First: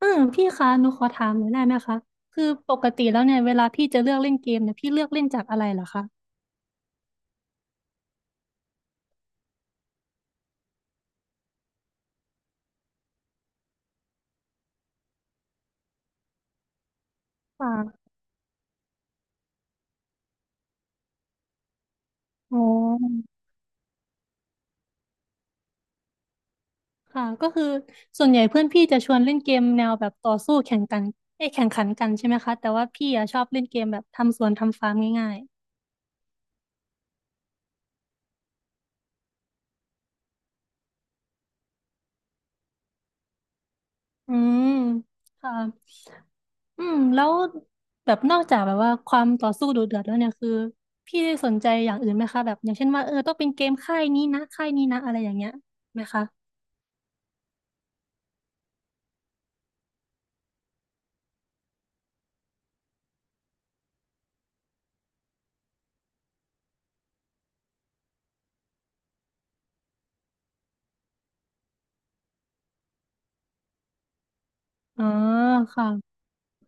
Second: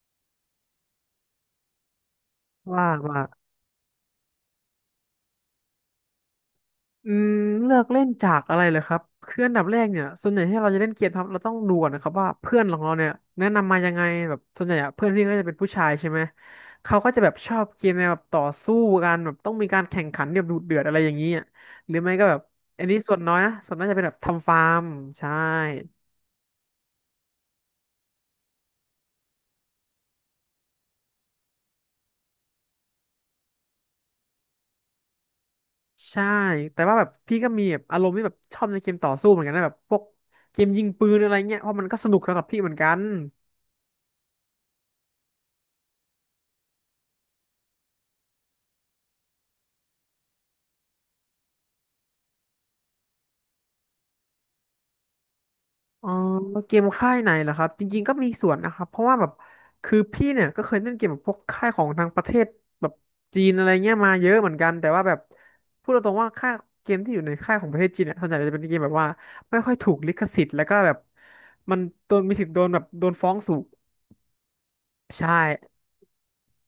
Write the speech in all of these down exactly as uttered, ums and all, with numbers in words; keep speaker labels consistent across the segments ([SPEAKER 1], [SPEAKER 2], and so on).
[SPEAKER 1] อืมพี่คะหนูขอถามหน่อยได้ไหมคะคือปก
[SPEAKER 2] ว่าง
[SPEAKER 1] ติแล้
[SPEAKER 2] มา
[SPEAKER 1] ว
[SPEAKER 2] ก
[SPEAKER 1] เนี่ยเวลาพี่จะเลือกเล่นเกมเนี่ยพี่เลือกเล่นจากอะไรเหรอคะ
[SPEAKER 2] อืมเลือกเล่นจากอะไรเลยครับคืออันดับแรกเนี่ยส่วนใหญ่ที่เราจะเล่นเกมครับเราต้องดูก่อนนะครับว่าเพื่อนของเราเนี่ยแนะนำมายังไงแบบส่วนใหญ่อะเพื่อนพี่ก็จะเป็นผู้ชายใช่ไหมเขาก็จะแบบชอบเกมแนว
[SPEAKER 1] ค่ะ
[SPEAKER 2] แบบต่อสู้กันแบบต้องมีการแข่งขันแบบดุเดือดอะไรอย่างนี้อะหรือไม่ก็แบบ
[SPEAKER 1] อ๋
[SPEAKER 2] อันนี้ส่วน
[SPEAKER 1] อ
[SPEAKER 2] น้อยนะส่วนน้อยจะเป็นแบบทำฟาร์มใช่
[SPEAKER 1] ค่ะก็คือส่วนใหญ่เพื่อนพี่จะชวนเล่นเกมแนวแบบต่อสู้แข่งกันเอ้ยแข่งขันกันใช่ไหมคะแต่ว่าพี่อะชอบเล่นเกมแบบทำสวนทำฟาร์มง่าย
[SPEAKER 2] ใช่แต่ว่าแบบพี่ก็มีแบบอารมณ์ที่แบบชอบในเกมต่อสู้เหมือนกันนะแบบพวกเกมยิงปืนอะไรเงี้ยเพราะมันก็สนุกสำหรับพี่เหมือนกัน
[SPEAKER 1] ๆอืมค่ะอืมแล้วแบบนอกจากแบบว่าความต่อสู้ดุเดือดแล้วเนี่ยคือพี่ได้สนใจอย่างอื่นไหมคะแบบอย่างเช่นว่าเออต้องเป็นเกมค่ายนี้นะค่ายนี้นะอะไรอย่างเงี้ยไหม
[SPEAKER 2] อ๋อ
[SPEAKER 1] คะ
[SPEAKER 2] เกมค่ายไหนเหรอครับจริงๆก็มีส่วนนะครับเพราะว่าแบบคือพี่เนี่ยก็เคยเล่นเกมแบบพวกค่ายของทางประเทศแบบจีนอะไรเงี้ยมาเยอะเหมือนกันแต่ว่าแบบพูดตรงๆว่าค่ายเกมที่อยู่ในค่ายของประเทศจีนเนี่ยส่วนใหญ่จะเป็นเกมแบบว่าไม่ค่อยถูกลิขสิทธิ์แล้วก็แบบมันโดนมีสิทธิ์โดนแบบโดนฟ้องสูง
[SPEAKER 1] อ๋อ
[SPEAKER 2] ใช่
[SPEAKER 1] ค่ะ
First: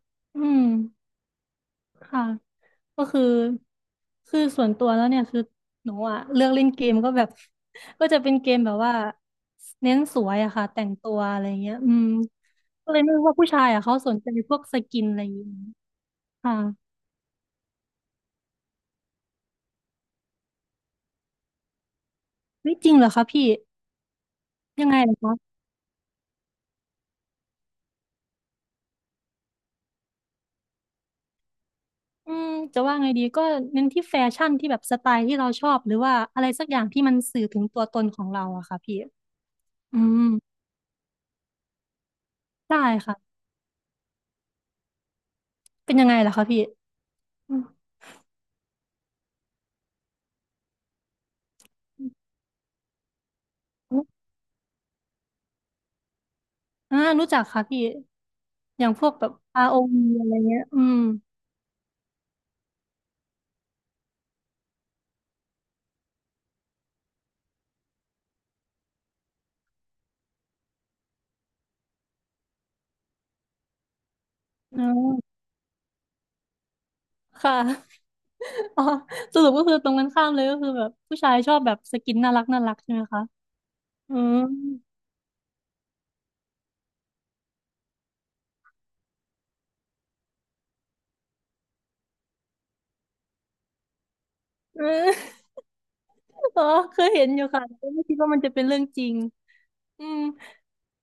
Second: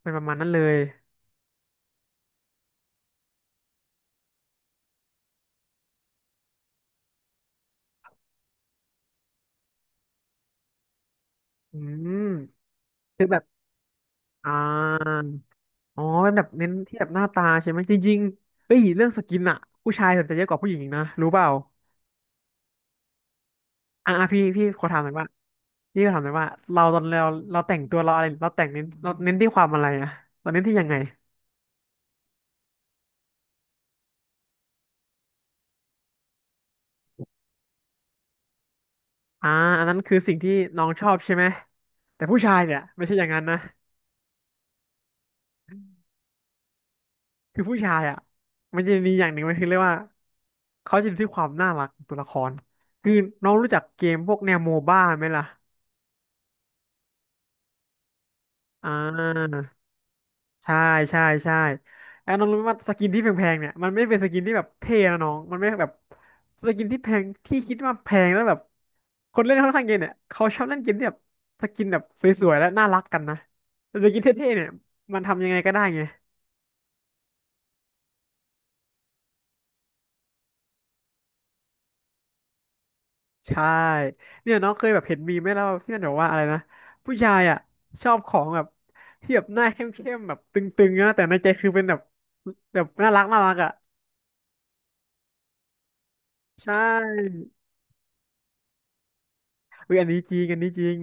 [SPEAKER 2] เป็นประมาณ
[SPEAKER 1] อื
[SPEAKER 2] นั้นเล
[SPEAKER 1] ม
[SPEAKER 2] ย
[SPEAKER 1] ค่ะก็คือคือส่วนตัวแล้วเนี่ยคือหนูอะเลือกเล่นเกมก็แบบ ก็จะเป็นเกมแบบว่าเน้นสวยอะค่ะแต่งตัวอะไรเงี้ย
[SPEAKER 2] อื
[SPEAKER 1] อืม
[SPEAKER 2] ม
[SPEAKER 1] ก็เลยไม่
[SPEAKER 2] คื
[SPEAKER 1] รู้
[SPEAKER 2] อ
[SPEAKER 1] ว่า
[SPEAKER 2] แบบ
[SPEAKER 1] ผู้ชายอะเขาสนใจ
[SPEAKER 2] อ่
[SPEAKER 1] พวกสกิน
[SPEAKER 2] า
[SPEAKER 1] อะไรอย่างงี้
[SPEAKER 2] อ๋อเป็นแบบ
[SPEAKER 1] ค่ะ
[SPEAKER 2] เน้นที่แบบหน้าตาใช่ไหมจริงๆเฮ้ยเรื่องสกินอะผู้ชายสนใจเยอะกว่าผู้หญิงอีกนะรู้เปล่า
[SPEAKER 1] เฮ้ยจริงเหรอคะพี่
[SPEAKER 2] อ่ะอ่ะพี่พี่ขอ
[SPEAKER 1] ยังไง
[SPEAKER 2] ถามห
[SPEAKER 1] เห
[SPEAKER 2] น่
[SPEAKER 1] ร
[SPEAKER 2] อย
[SPEAKER 1] อ
[SPEAKER 2] ว่า
[SPEAKER 1] คะ
[SPEAKER 2] พี่ขอถามหน่อยว่าเราตอนเราเราแต่งตัวเราอะไรเราแต่งเน้นเราเน้นที่ความอะไรอะเราเน้นที่ยังไง
[SPEAKER 1] อืมจะว่าไงดีก็เน้นที่แฟชั่นที่แบบสไตล์ที่เราชอบหรือว่าอะไรสักอย่างที่มันสื่อถึงตัวตนของเราอะค่ะพี่
[SPEAKER 2] อ่าอันนั้
[SPEAKER 1] อื
[SPEAKER 2] นคือ
[SPEAKER 1] ม
[SPEAKER 2] สิ่งที่น้องชอบใช่ไหมแต่ผู้ชายเนี่
[SPEAKER 1] ได้
[SPEAKER 2] ยไม่ใช่อย่าง
[SPEAKER 1] ค่ะ
[SPEAKER 2] นั้นนะ
[SPEAKER 1] เป็นยังไงล่ะคะพี่อื
[SPEAKER 2] คือ
[SPEAKER 1] ม
[SPEAKER 2] ผู้ชายอ่ะมันจะมีอย่างหนึ่งมันคือเรียกว่าเขาจะดูที่ความน่ารักของตัวละครคือน้องรู้จักเกมพวกแนวโมบ้าไหมล่ะ
[SPEAKER 1] อ่ารู้จักค่ะพี่ อย่า
[SPEAKER 2] อ่
[SPEAKER 1] งพวกแบบ
[SPEAKER 2] า
[SPEAKER 1] อาร์ โอ วี อวีอะไรเงี้ย
[SPEAKER 2] ใช่
[SPEAKER 1] อืม
[SPEAKER 2] ใช่ใช่ไอ้น้องรู้ไหมว่าสกินที่แพงๆเนี่ยมันไม่เป็นสกินที่แบบเท่นะน้องมันไม่แบบสกินที่แพงที่คิดว่าแพงแล้วแบบคนเล่นค่อนข้างเกมเนี่ยเขาชอบเล่นเกมที่แบบสกินแบบสวยๆและน่ารักกันนะแต่สกินเท่ๆเนี่ย
[SPEAKER 1] อ๋
[SPEAKER 2] มัน
[SPEAKER 1] อ
[SPEAKER 2] ทำยังไงก็ได้ไง
[SPEAKER 1] ค่ะ อ๋อ สรุปก็คือตรงกันข้ามเลยก็คือแบบผู้ชายชอบแบบสกินน่ารักน่ารักใช่ไหมคะ
[SPEAKER 2] ใช่
[SPEAKER 1] อืม
[SPEAKER 2] เนี่ยน้องเคยแบบเห็นมีมไหมแล้วที่มันบอกว่าอะไรนะผู้ชายอ่ะชอบของแบบที่แบบหน้าเข้มๆแบบตึงๆนะแต่ในใจคือเป็นแบบแบบน่ารักน่ารักอ่ะ
[SPEAKER 1] เอืม อ๋อ
[SPEAKER 2] ใช่
[SPEAKER 1] เคยเห็นอยู่ค่ะแต่ก็ไม่คิดว่ามันจะเป็นเรื่องจริง
[SPEAKER 2] เฮ้ย
[SPEAKER 1] อื
[SPEAKER 2] อันนี้
[SPEAKER 1] ม
[SPEAKER 2] จริงอันนี้จริง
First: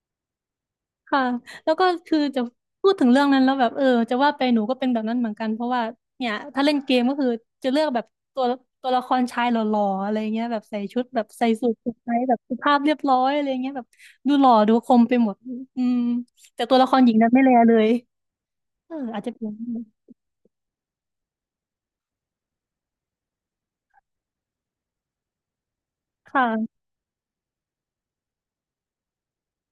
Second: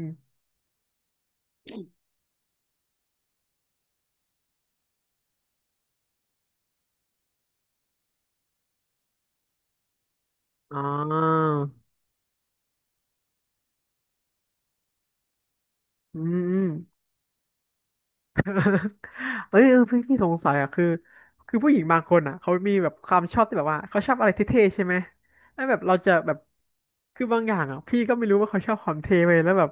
[SPEAKER 1] ค่ะแล้วก็คือจะพูดถึงเรื่องนั้นแล้วแบบเออจะว่าไปหนูก็เป็นแบบนั้นเหมือนกันเพราะว่าเนี่ยถ้าเล่นเกมก็คือจะเลือกแบบตัวตัวละครชายหล่อๆอะไรเงี้ยแบบ
[SPEAKER 2] อ่
[SPEAKER 1] ใส่ชุดแบบ
[SPEAKER 2] า
[SPEAKER 1] ใส่สูทสุดไทยแบบสุภาพเรียบร้อยอะไรเงี้ยแบบดูหล่อดูคมไปหมดอืม
[SPEAKER 2] อืมอื
[SPEAKER 1] แต่
[SPEAKER 2] ม
[SPEAKER 1] ตัวละครหญิงนั้นไม่แลเลยเอออาจจะเป็นอย่าง
[SPEAKER 2] เอ้ยเออ
[SPEAKER 1] นั้น
[SPEAKER 2] พี่พี่สงสัยอ่ะคือคือผู้หญิงบางคนอ่ะเขามีแบบความชอบที่แบบว่าเขาชอบอะไรเท่ๆใช่ไหมแล้วแบบเราจะแบบ
[SPEAKER 1] ค่ะ
[SPEAKER 2] คือบางอย่างอ่ะพี่ก็ไม่รู้ว่าเขาชอบความเท่ไปแล้วแบบ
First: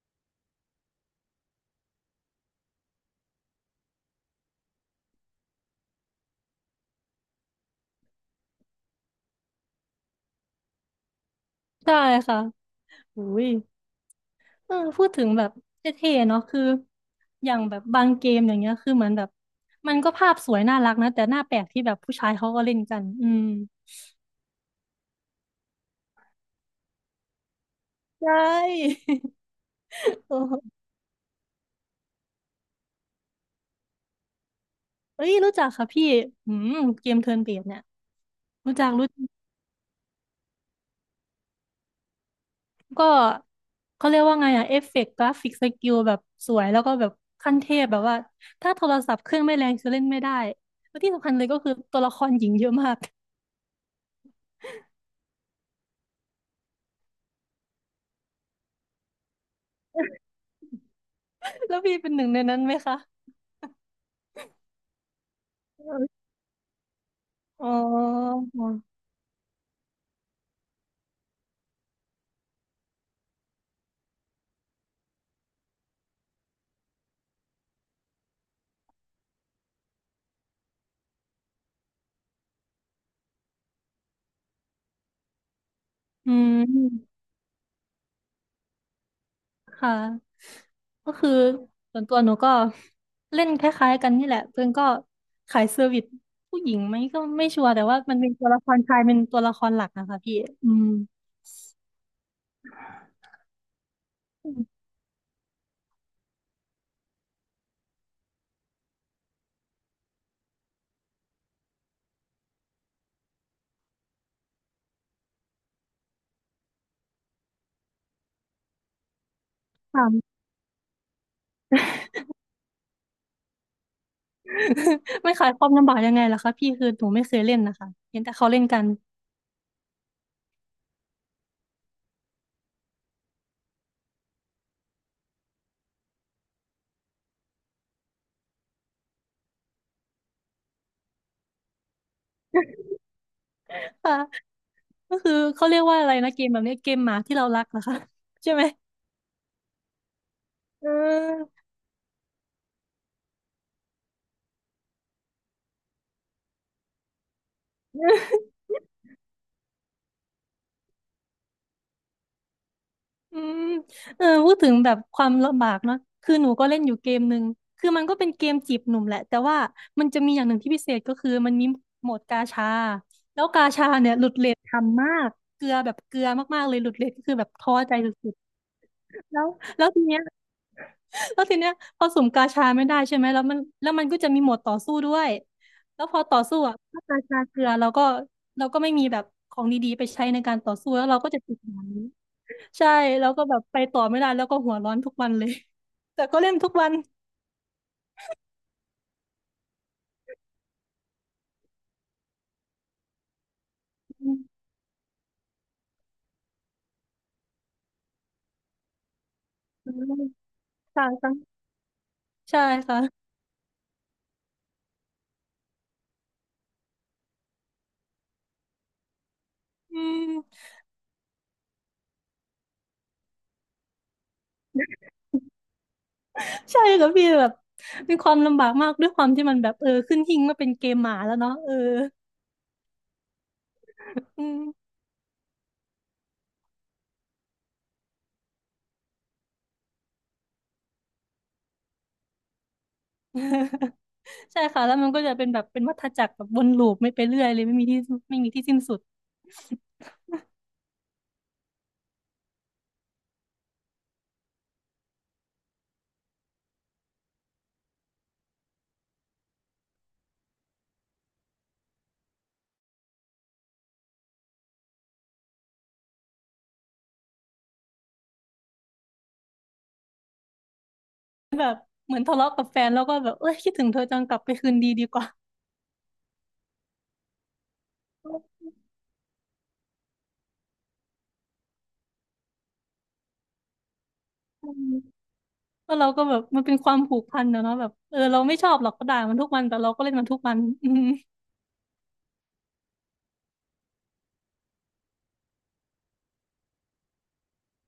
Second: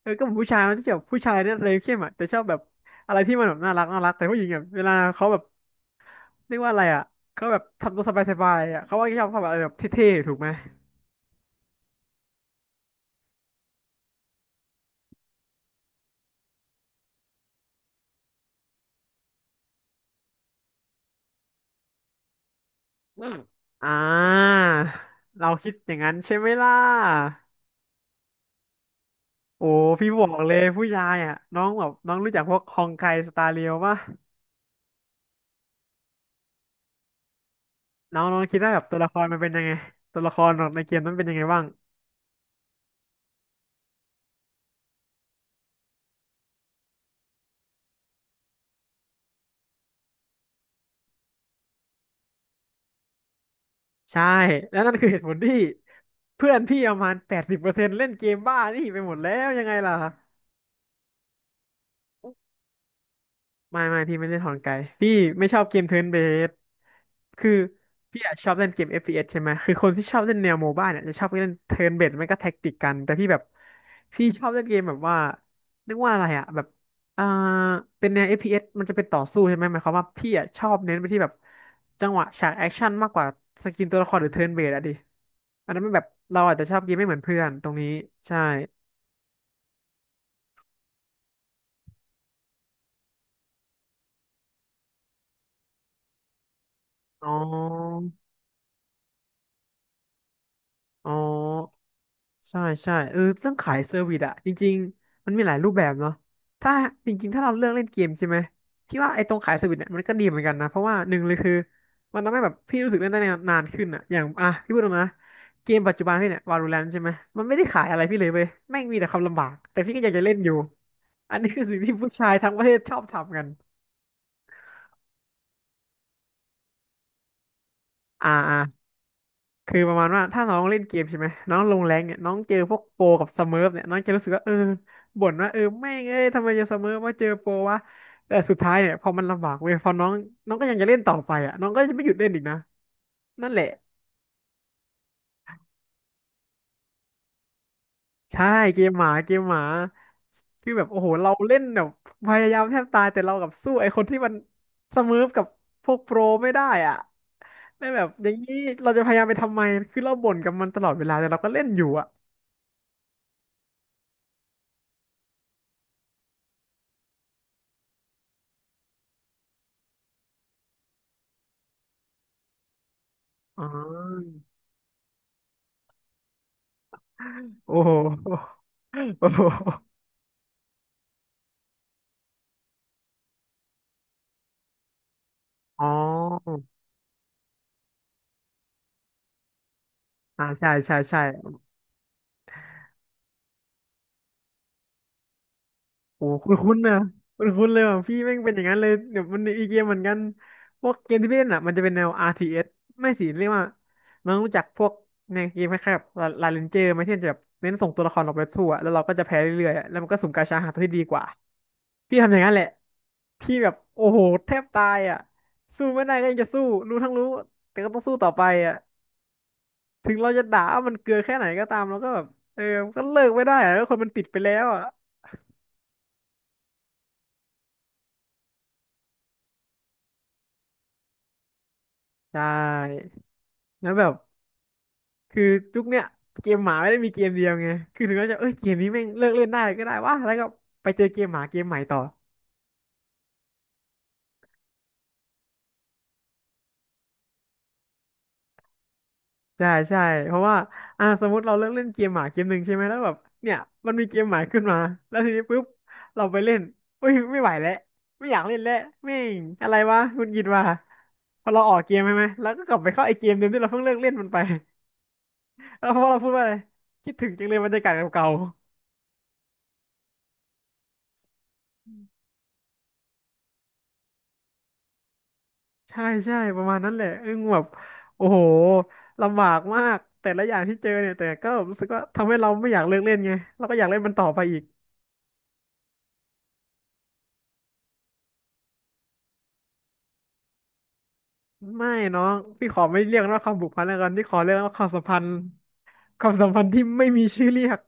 [SPEAKER 2] เออก็เหมือนผู้ชายมันจะแบบผู้ชายเนี่ยเลยเข้มอ่ะแต่ชอบแบบอะไรที่มันแบบน่ารักน่ารักแต่ผู้หญิงอ่ะเวลาเขาแบบเรียกว่าอะไรอ่ะเขาแบบทำตัวสบายๆอ่ะเขาว่าชอบความอะไรแบบเท่ๆถูกไหม
[SPEAKER 1] ได้ค่ะอุ้ยเออพูดถึงแบบเท่ๆเนาะคืออย่างแบบบางเกมอย่างเงี้ยคือเหมือนแบบมันก็ภาพสวยน่ารักนะแต่หน้าแปลกที่แบบผู้ชายเขาก็เล่นกัน
[SPEAKER 2] อื
[SPEAKER 1] อื
[SPEAKER 2] ม
[SPEAKER 1] ม
[SPEAKER 2] อ่าเราคิดอย่างนั้นใช่ไหมล่ะ
[SPEAKER 1] ใช่
[SPEAKER 2] โอ้พี่ บอ
[SPEAKER 1] โอ้
[SPEAKER 2] กเล
[SPEAKER 1] โห
[SPEAKER 2] ยผู้ชายอ่ะน้องแบบน้องรู้จักพวกฮองไกสตาร์เรียวป่ะ
[SPEAKER 1] เอ้ยรู้จักค่ะพี่อืมเกมเทิร์นเบสเนี่ย
[SPEAKER 2] น้องน้องคิดว่า
[SPEAKER 1] รู้
[SPEAKER 2] แบบ
[SPEAKER 1] จัก
[SPEAKER 2] ตัว
[SPEAKER 1] รู้
[SPEAKER 2] ละค
[SPEAKER 1] จัก
[SPEAKER 2] รมันเป็นยังไงตัวละครของในเกมนั้นเป็นยังไงบ้าง
[SPEAKER 1] ก็เขาเรียกว่าไงอะเอฟเฟกต์กราฟิกสกิลแบบสวยแล้วก็แบบขั้นเทพแบบว่าถ้าโทรศัพท์เครื่องไม่แรงจะเล่นไม่ได้แล้วที่สำคัญเลยก็คือตัวละครหญิงเยอะมาก
[SPEAKER 2] ใช่แล้วนั่นคือเหตุผลที่เพื่อนพี่ประมาณแปดสิบเปอร์เซ็นต์เล่นเกมบ้านี่ไปหมดแล้วยังไงล่ะ
[SPEAKER 1] แล้วพี่เป็นหนึ่งในนั้นไหมคะ
[SPEAKER 2] ไม่ไม่พี่ไม่ได้ถอนไกลพี่ไม่ชอบเกมเทิร์นเบสคือ
[SPEAKER 1] อ๋
[SPEAKER 2] พี่อะ
[SPEAKER 1] อ
[SPEAKER 2] ชอบเล่นเกม f อฟพีเอสใช่ไหมคือคนที่ชอบเล่นแนวโมบ้าเนี่ยจะชอบเล่นเทิร์นเบสไม่ก็แท็กติกกันแต่พี่แบบพี่ชอบเล่นเกมแบบว่าเรียกว่าอะไรอะแบบอ่าเป็นแนว f อฟพีเอสมันจะเป็นต่อสู้ใช่ไหมหมายความว่าพี่อะชอบเน้นไปที่แบบจังหวะฉากแอคชั่นมากกว่าสกินตัวละครหรือเทิร์นเบสอะดิอันนั้นมันแบบ
[SPEAKER 1] อื
[SPEAKER 2] เราอาจจะชอบเกมไม่เหมือ
[SPEAKER 1] ม
[SPEAKER 2] นเพื่อนตรงนี้ใช่
[SPEAKER 1] ค่ะก็คือส่วนตัวหนูก็เล่นคล้ายๆกันนี่แหละเพื่อนก็ขายเซอร์วิสผู้หญิงไหมก็
[SPEAKER 2] อ๋อ
[SPEAKER 1] ไม่ชัวร์แต่ว่ามันเป็นตัวละครชายเป็นตัวละครหลักนะคะพี่อืม
[SPEAKER 2] อ๋อ ใช่ใช่เออเรื่องขายเซอร์วิสอะจริงๆมันมีหลายรูปแบบเนาะถ้าจริงๆถ้าเราเลือกเล่นเกมใช่ไหมพี่ว่าไอ้ตรงขายเซอร์วิสเนี่ยมันก็ดีเหมือนกันนะเพราะว่าหนึ่งเลยคือมันทำให้แบบพี่รู้สึกเล่นได้นานขึ้นอะอย่างอ่ะพี่พูดตรงนะเกมปัจจุบันพี่เนี่ยวาโลแรนใช่ไหมมันไม่ได้ขายอะไรพี่เลยเว้ยแม่งมีแต่ความลำบากแต่พี่ก็
[SPEAKER 1] ค่ะ
[SPEAKER 2] อยากจะเล่นอยู่อันนี้คือสิ่งที่ผู้ชายทั้งประเทศชอบทำกัน
[SPEAKER 1] ไม่ขายความลำบากยังไงล่ะคะพี่คือหนูไม่เคยเล่นนะคะเห็น
[SPEAKER 2] อ่า
[SPEAKER 1] แต่เขา
[SPEAKER 2] อ่า
[SPEAKER 1] เล่นกัน
[SPEAKER 2] คือประมาณว่าถ้าน้องเล่นเกมใช่ไหมน้องลงแรงเนี่ยน้องเจอพวกโปรกับสเมิร์ฟเนี่ยน้องจะรู้สึกว่าเออบ่นว่าเออแม่งเอ้ยทำไมจะสเมิร์ฟว่าเจอโปรวะแต่สุดท้ายเนี่ยพอมันลำบากเว้ยพอน้องน้องก็ยังจะเล่นต่อไปอ่ะน้องก็จะไม่หยุดเล่นอีกนะนั่นแหละ
[SPEAKER 1] ค่ะก็คือเขาเรียกว่าอะไรนะเกมแบบนี้เกมหมาที่เรารักนะคะ
[SPEAKER 2] ใช่
[SPEAKER 1] ใช่ไหม
[SPEAKER 2] เกมหมาเกมหมาคือแบ
[SPEAKER 1] เอ
[SPEAKER 2] บโอ้โหเราเล่น
[SPEAKER 1] อ
[SPEAKER 2] แบบพยายามแทบตายแต่เรากับสู้ไอ้คนที่มันสเมิร์ฟกับพวกโปรไม่ได้อ่ะไล้แบบอย่างนี้เราจะพยายามไปทำไมคือเราบ่นกับมันตลอดเวลาแต่เราก็เล่นอยู่อ่ะ
[SPEAKER 1] อืมเออพูดถึงแบบความลำบากเนาะคือหนูก็เล่นอยู่เกมหนึ่งคือมันก็เป็นเกมจีบหนุ่มแหละแต่ว่ามันจะมีอย่างหนึ่งที่พิเศษก็คือมันมีโหมดกาชาแล้ว
[SPEAKER 2] อ๋
[SPEAKER 1] กาชาเนี่ยหลุ
[SPEAKER 2] อ
[SPEAKER 1] ดเรททำมากเกลือแบบเกลือมากๆเลยหลุดเรทก็คือแบบท้
[SPEAKER 2] โอ้
[SPEAKER 1] อ
[SPEAKER 2] โ
[SPEAKER 1] ใจสุด
[SPEAKER 2] หโอ้
[SPEAKER 1] ๆ
[SPEAKER 2] โห
[SPEAKER 1] แล้วแล้วทีเนี้ย แล้วทีเนี้ยพอสุ่มกาชาไม่ได้ใช่ไหมแล้วมันแล้วมันก็จะมีโหมดต่อสู้ด้วย
[SPEAKER 2] อ๋
[SPEAKER 1] แล้วพอต่อสู้
[SPEAKER 2] อ
[SPEAKER 1] อ่ะถ้ากาชาเกลือเราก็เราก็ไม่มีแบบของดีๆไปใช้ใน
[SPEAKER 2] อ่า
[SPEAKER 1] การ
[SPEAKER 2] ใช่
[SPEAKER 1] ต่อสู้
[SPEAKER 2] ใช่
[SPEAKER 1] แล้วเรา
[SPEAKER 2] ใช่
[SPEAKER 1] ก็จะติดแบบนี้ใช่แล้วก็แบบไปต่อไม่ได้แล้วก็หัวร้อนทุกวันเลย แต่
[SPEAKER 2] โอ้
[SPEAKER 1] ก็เล่
[SPEAKER 2] คุ้
[SPEAKER 1] น
[SPEAKER 2] น
[SPEAKER 1] ทุ
[SPEAKER 2] คุ้
[SPEAKER 1] ก
[SPEAKER 2] น
[SPEAKER 1] วัน
[SPEAKER 2] นะคุ้นคุ้นเลยว่ะพี่แม่งเป็นอย่างนั้นเลยเดี๋ยวมันอีเกมเหมือนกันพวกเกมที่พี่เล่นอ่ะมันจะเป็นแนว อาร์ ที เอส ไม่สิเรียกว่า
[SPEAKER 1] อื
[SPEAKER 2] น้อง
[SPEAKER 1] ม
[SPEAKER 2] รู้จักพวกในเกมคล้ายๆกบบลาเรนเจอร์ไหมที่มันจะแบบเน้นส่งตัวละครออกไปสู้อะแล้วเราก็จะแพ้เรื่อยๆอะแล้วมันก็สุ่มกาชาหาตัวที่ดี
[SPEAKER 1] ค่ะ
[SPEAKER 2] กว่า
[SPEAKER 1] ค่ะ
[SPEAKER 2] พี่ทำอย่างนั้นแห
[SPEAKER 1] ใช่
[SPEAKER 2] ละ
[SPEAKER 1] ค่ะ
[SPEAKER 2] พี่แบบโอ้โหแทบตายอ่ะสู้ไม่ได้ก็ยังจะสู้รู้ทั้งรู้แต่ก็ต้องสู้ต่อไปอ่ะ
[SPEAKER 1] อื
[SPEAKER 2] ถึงเราจะด่า
[SPEAKER 1] ม
[SPEAKER 2] ว่ามันเกลือแค่ไหนก็ตามเราก็แบบเออมันก็เลิกไม่ได้อะแล้วคนมันติดไปแล้วอ่ะ
[SPEAKER 1] ใช่ค่ะพี่แบบมีความลำบากมากด้วยความที่มันแบบเออขึ้นหิ้งมาเป็นเกมหมาแล้วเนาะเออ
[SPEAKER 2] ใช่แล้วแบบ
[SPEAKER 1] อืม
[SPEAKER 2] คือยุคเนี้ยเกมหมาไม่ได้มีเกมเดียวไงคือถึงเราจะเอ้ยเกมนี้แม่งเลิกเล่นได้ก็ได้วะแล้วก็ไปเจอเกมหมาเกมใหม่ต่อ
[SPEAKER 1] ใช่ค่ะแล้วมันก็จะเป็นแบบเป็นวัฏจักรแบบวนลูปไม่ไปเรื่อยเลยไม่มีที่ไม่มีที่สิ้นสุด
[SPEAKER 2] ใช่ใช่เพราะว่าอ่าสมมติเราเลิกเล่นเกมหมาเกมหนึ่งใช่ไหมแล้วแบบเนี่ยมันมีเกมหมาขึ้นมาแล้วทีนี้ปุ๊บเราไปเล่นเอ้ยไม่ไหวแล้วไม่อยากเล่นแล้วแม่งอะไรวะหงุดหงิดว่ะพอเราออกเกมใช่ไหมแล้วก็กลับไปเข้าไอเกมเดิมที่เราเพิ่งเลิกเล่นมันไป แล้วพอเราพูดว่าอะไรคิดถึงจังเลยบรรยากาศเก่า
[SPEAKER 1] เหมือนทะเลาะกับแฟนแล้วก็แบบเอ้ยคิดถึงเธอจังกลับไปคืนดีดีกว่า
[SPEAKER 2] ๆใช่ใช่ประมาณนั้นแหละอึ้งแบบโอ้โหลำบากมากแต่ละอย่างที่เจอเนี่ยแต่ก็รู้สึกว่าทำให้เราไม่อยากเลิกเล่นไงเราก็อยากเล่นมันต่อไปอี ก
[SPEAKER 1] อืมก็เราก็แบบมันเป็นความผูกพันนะเนาะแบบเออเราไม่ชอบหรอกก็ด่ามันทุกวันแต่เราก็เล่นมันทุกวัน อืม
[SPEAKER 2] ไม่น้องพี่ขอไม่เรียกว่าความผูกพันแล้วกันพี่ขอเรียกว่าความสัมพันธ์ความสัมพันธ์ที่ไม่มีชื่อเรียก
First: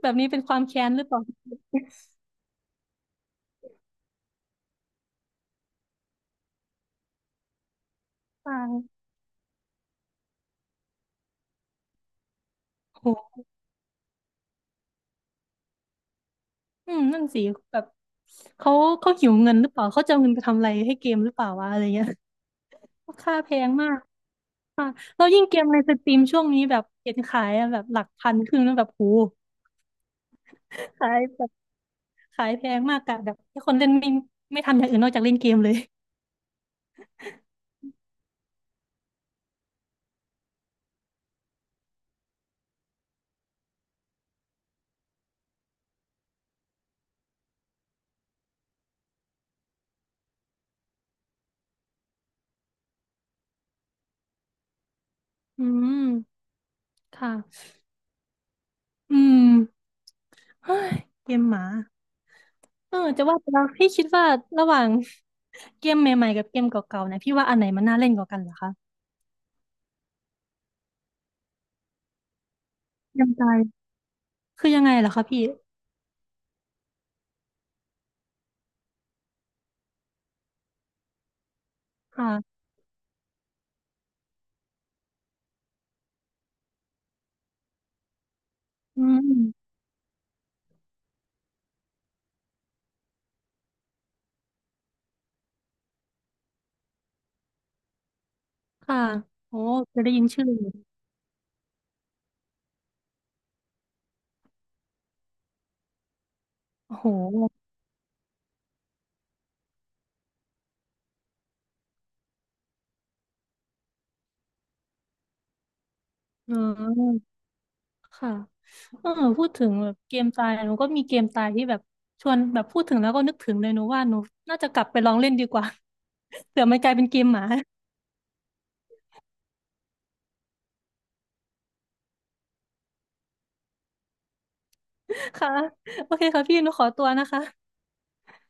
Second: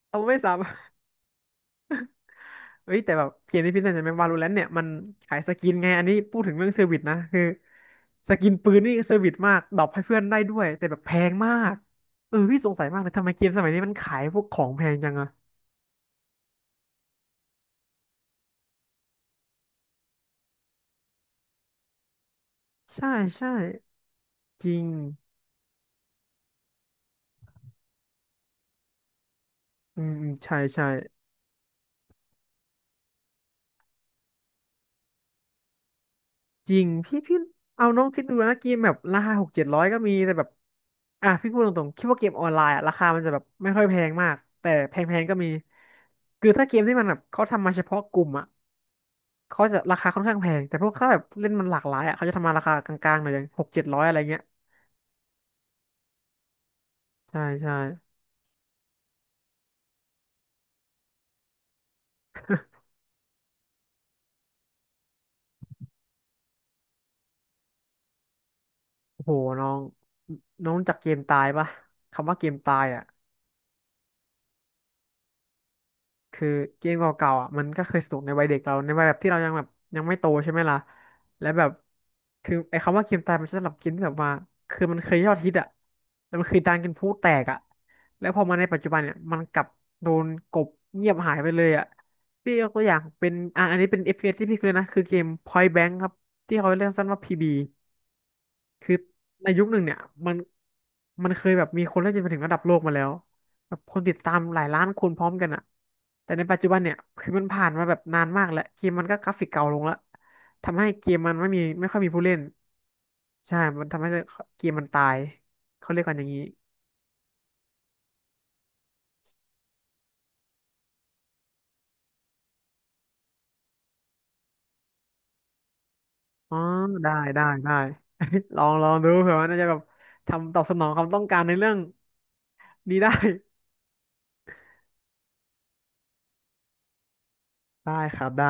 [SPEAKER 1] แบบ
[SPEAKER 2] เรา
[SPEAKER 1] นี้
[SPEAKER 2] ไม่
[SPEAKER 1] เป็น
[SPEAKER 2] สา
[SPEAKER 1] ความ
[SPEAKER 2] มารถ
[SPEAKER 1] แค้นหรือเปล่า
[SPEAKER 2] เอ้ยแต่แบบเกมที่พี่เล่นในแมวาโลแลนต์เนี่ยมันขายสกินไงอันนี้พูดถึงเรื่องเซอร์วิสนะคือสกิน
[SPEAKER 1] ต่า
[SPEAKER 2] ปื
[SPEAKER 1] ง
[SPEAKER 2] นนี่เซอร์วิสมากดรอปให้เพื่อนได้ด้วยแต่แบบแพงมากเออพี่สงสัยมา
[SPEAKER 1] โ
[SPEAKER 2] กเลยทำไม
[SPEAKER 1] ห
[SPEAKER 2] เกมสมัยนี้มันขายพวกของแพงจังอะ
[SPEAKER 1] อืมนั่นสิแบบเขาเขาหิวเงินหรือเปล่าเขาจะเอาเงินไปทำอะไรให้เกมหรือเปล่าวะอะไรเงี้ย
[SPEAKER 2] ใช่
[SPEAKER 1] ค่า
[SPEAKER 2] ใช่
[SPEAKER 1] แพงมาก
[SPEAKER 2] จริง
[SPEAKER 1] ค่ะแล้วยิ่งเกมในสตรีมช่วงนี้แบบเห็นขายอะแบบหลักพันขึ้นแล้วแบบโห
[SPEAKER 2] อืมอืมใช่ใช่
[SPEAKER 1] ขาย ขายแพงมากกะแบบให้คนเล่นไม่ไม่ทำอย่างอื่นนอกจากเล่นเกมเลย
[SPEAKER 2] จริงพี่พี่เอาน้องคิดดูนะเกมแบบราคาหกเจ็ดร้อยก็มีแต่แบบอ่ะพี่พูดตรงๆคิดว่าเกมออนไลน์อะราคามันจะแบบไม่ค่อยแพงมากแต่แพงๆก็มีคือถ้าเกมที่มันแบบเขาทำมาเฉพาะกลุ่มอะ เขาจะราคาค่อนข้างแพงแต่พวกถ้าแบบเล่นมันหลากหลายอ่ะเขาจะทำมาราคากลางๆหน่อยอย่างหกเจ็ดร้อยอะไรเงี้ย
[SPEAKER 1] อืม
[SPEAKER 2] ใช่
[SPEAKER 1] ค่ะ
[SPEAKER 2] ใช่
[SPEAKER 1] อืมเฮ้ยเกมหมาเออจะว่าไปแล้วพี่คิดว่าระหว่าง เกมใหม่ๆกับเกมเก่าๆเนี่ยพี่ว่าอันไหนมันน่าเล่นกว่ากันเหรอคะ
[SPEAKER 2] โอ้โหน้องน้องรู้จักเกมตายปะคำว่าเกมตายอ่ะ
[SPEAKER 1] ยังไงคือยังไงเหรอคะพี่
[SPEAKER 2] คือเกมเก่าๆอ่ะมันก็เคยสนุกในวัยเด็กเราในวัยแบบที่เรายังแบบยังไม่โตใช่ไหมล่ะและแบบคือ
[SPEAKER 1] ค่ะ
[SPEAKER 2] ไอ้คำว่าเกมตายมันจะสำหรับเกินแบบว่าคือมันเคยยอดฮิตอ่ะแล้วมันคือดังกินพลุแตกอ่ะแล้วพอมาในปัจจุบัน
[SPEAKER 1] อื
[SPEAKER 2] เนี่ยมันกลับ
[SPEAKER 1] ม
[SPEAKER 2] โดนกลบเงียบหายไปเลยอ่ะพี่ยกตัวอย่างเป็นอ่ะอันนี้เป็น เอฟ พี เอส ที่พี่เคยนะคือเกม Point Blank ครับที่เขาเรียกสั้นว่า พี บี คือ
[SPEAKER 1] ค่ะ
[SPEAKER 2] ใน
[SPEAKER 1] โอ้
[SPEAKER 2] ยุคหนึ่งเนี่ย
[SPEAKER 1] จะได้ยิน
[SPEAKER 2] มัน
[SPEAKER 1] ชื่ออยู่
[SPEAKER 2] มันเคยแบบมีคนเล่นจนไปถึงระดับโลกมาแล้วแบบคนติดตามหลายล้านคนพร้อมกันอะแต่ในปัจจุบันเนี่
[SPEAKER 1] โอ้
[SPEAKER 2] ย
[SPEAKER 1] โห
[SPEAKER 2] คือมันผ่านมาแบบนานมากแล้วเกมมันก็กราฟิกเก่าลงแล้วทำให้เกมมันไม่มีไม่ค่อยมีผู้เล่นใช่มันทำให้เกมมันตายเขาเรียกกันอย่างนี้
[SPEAKER 1] เออ ค่ะเออพูดถึงแบบเกมตายหนูก็มีเกมตายที่แบบชวนแบบพูดถึงแล้วก็นึกถึงเลยหนูว่าหนูน่าจะกลับไปลองเล่นดีกว่า
[SPEAKER 2] อ๋อ
[SPEAKER 1] เดี๋ยวมันกลายเป็น
[SPEAKER 2] ได้
[SPEAKER 1] เกมห
[SPEAKER 2] ได้
[SPEAKER 1] มา
[SPEAKER 2] ได้ ลองลองดูเผื่อว่าน่าจะแบบทำตอบสนองความต้องการในเรื่องนี้ได้
[SPEAKER 1] ค่ะ โอเคค่ะพี่หนูขอตัวนะคะ
[SPEAKER 2] ได้ครับได้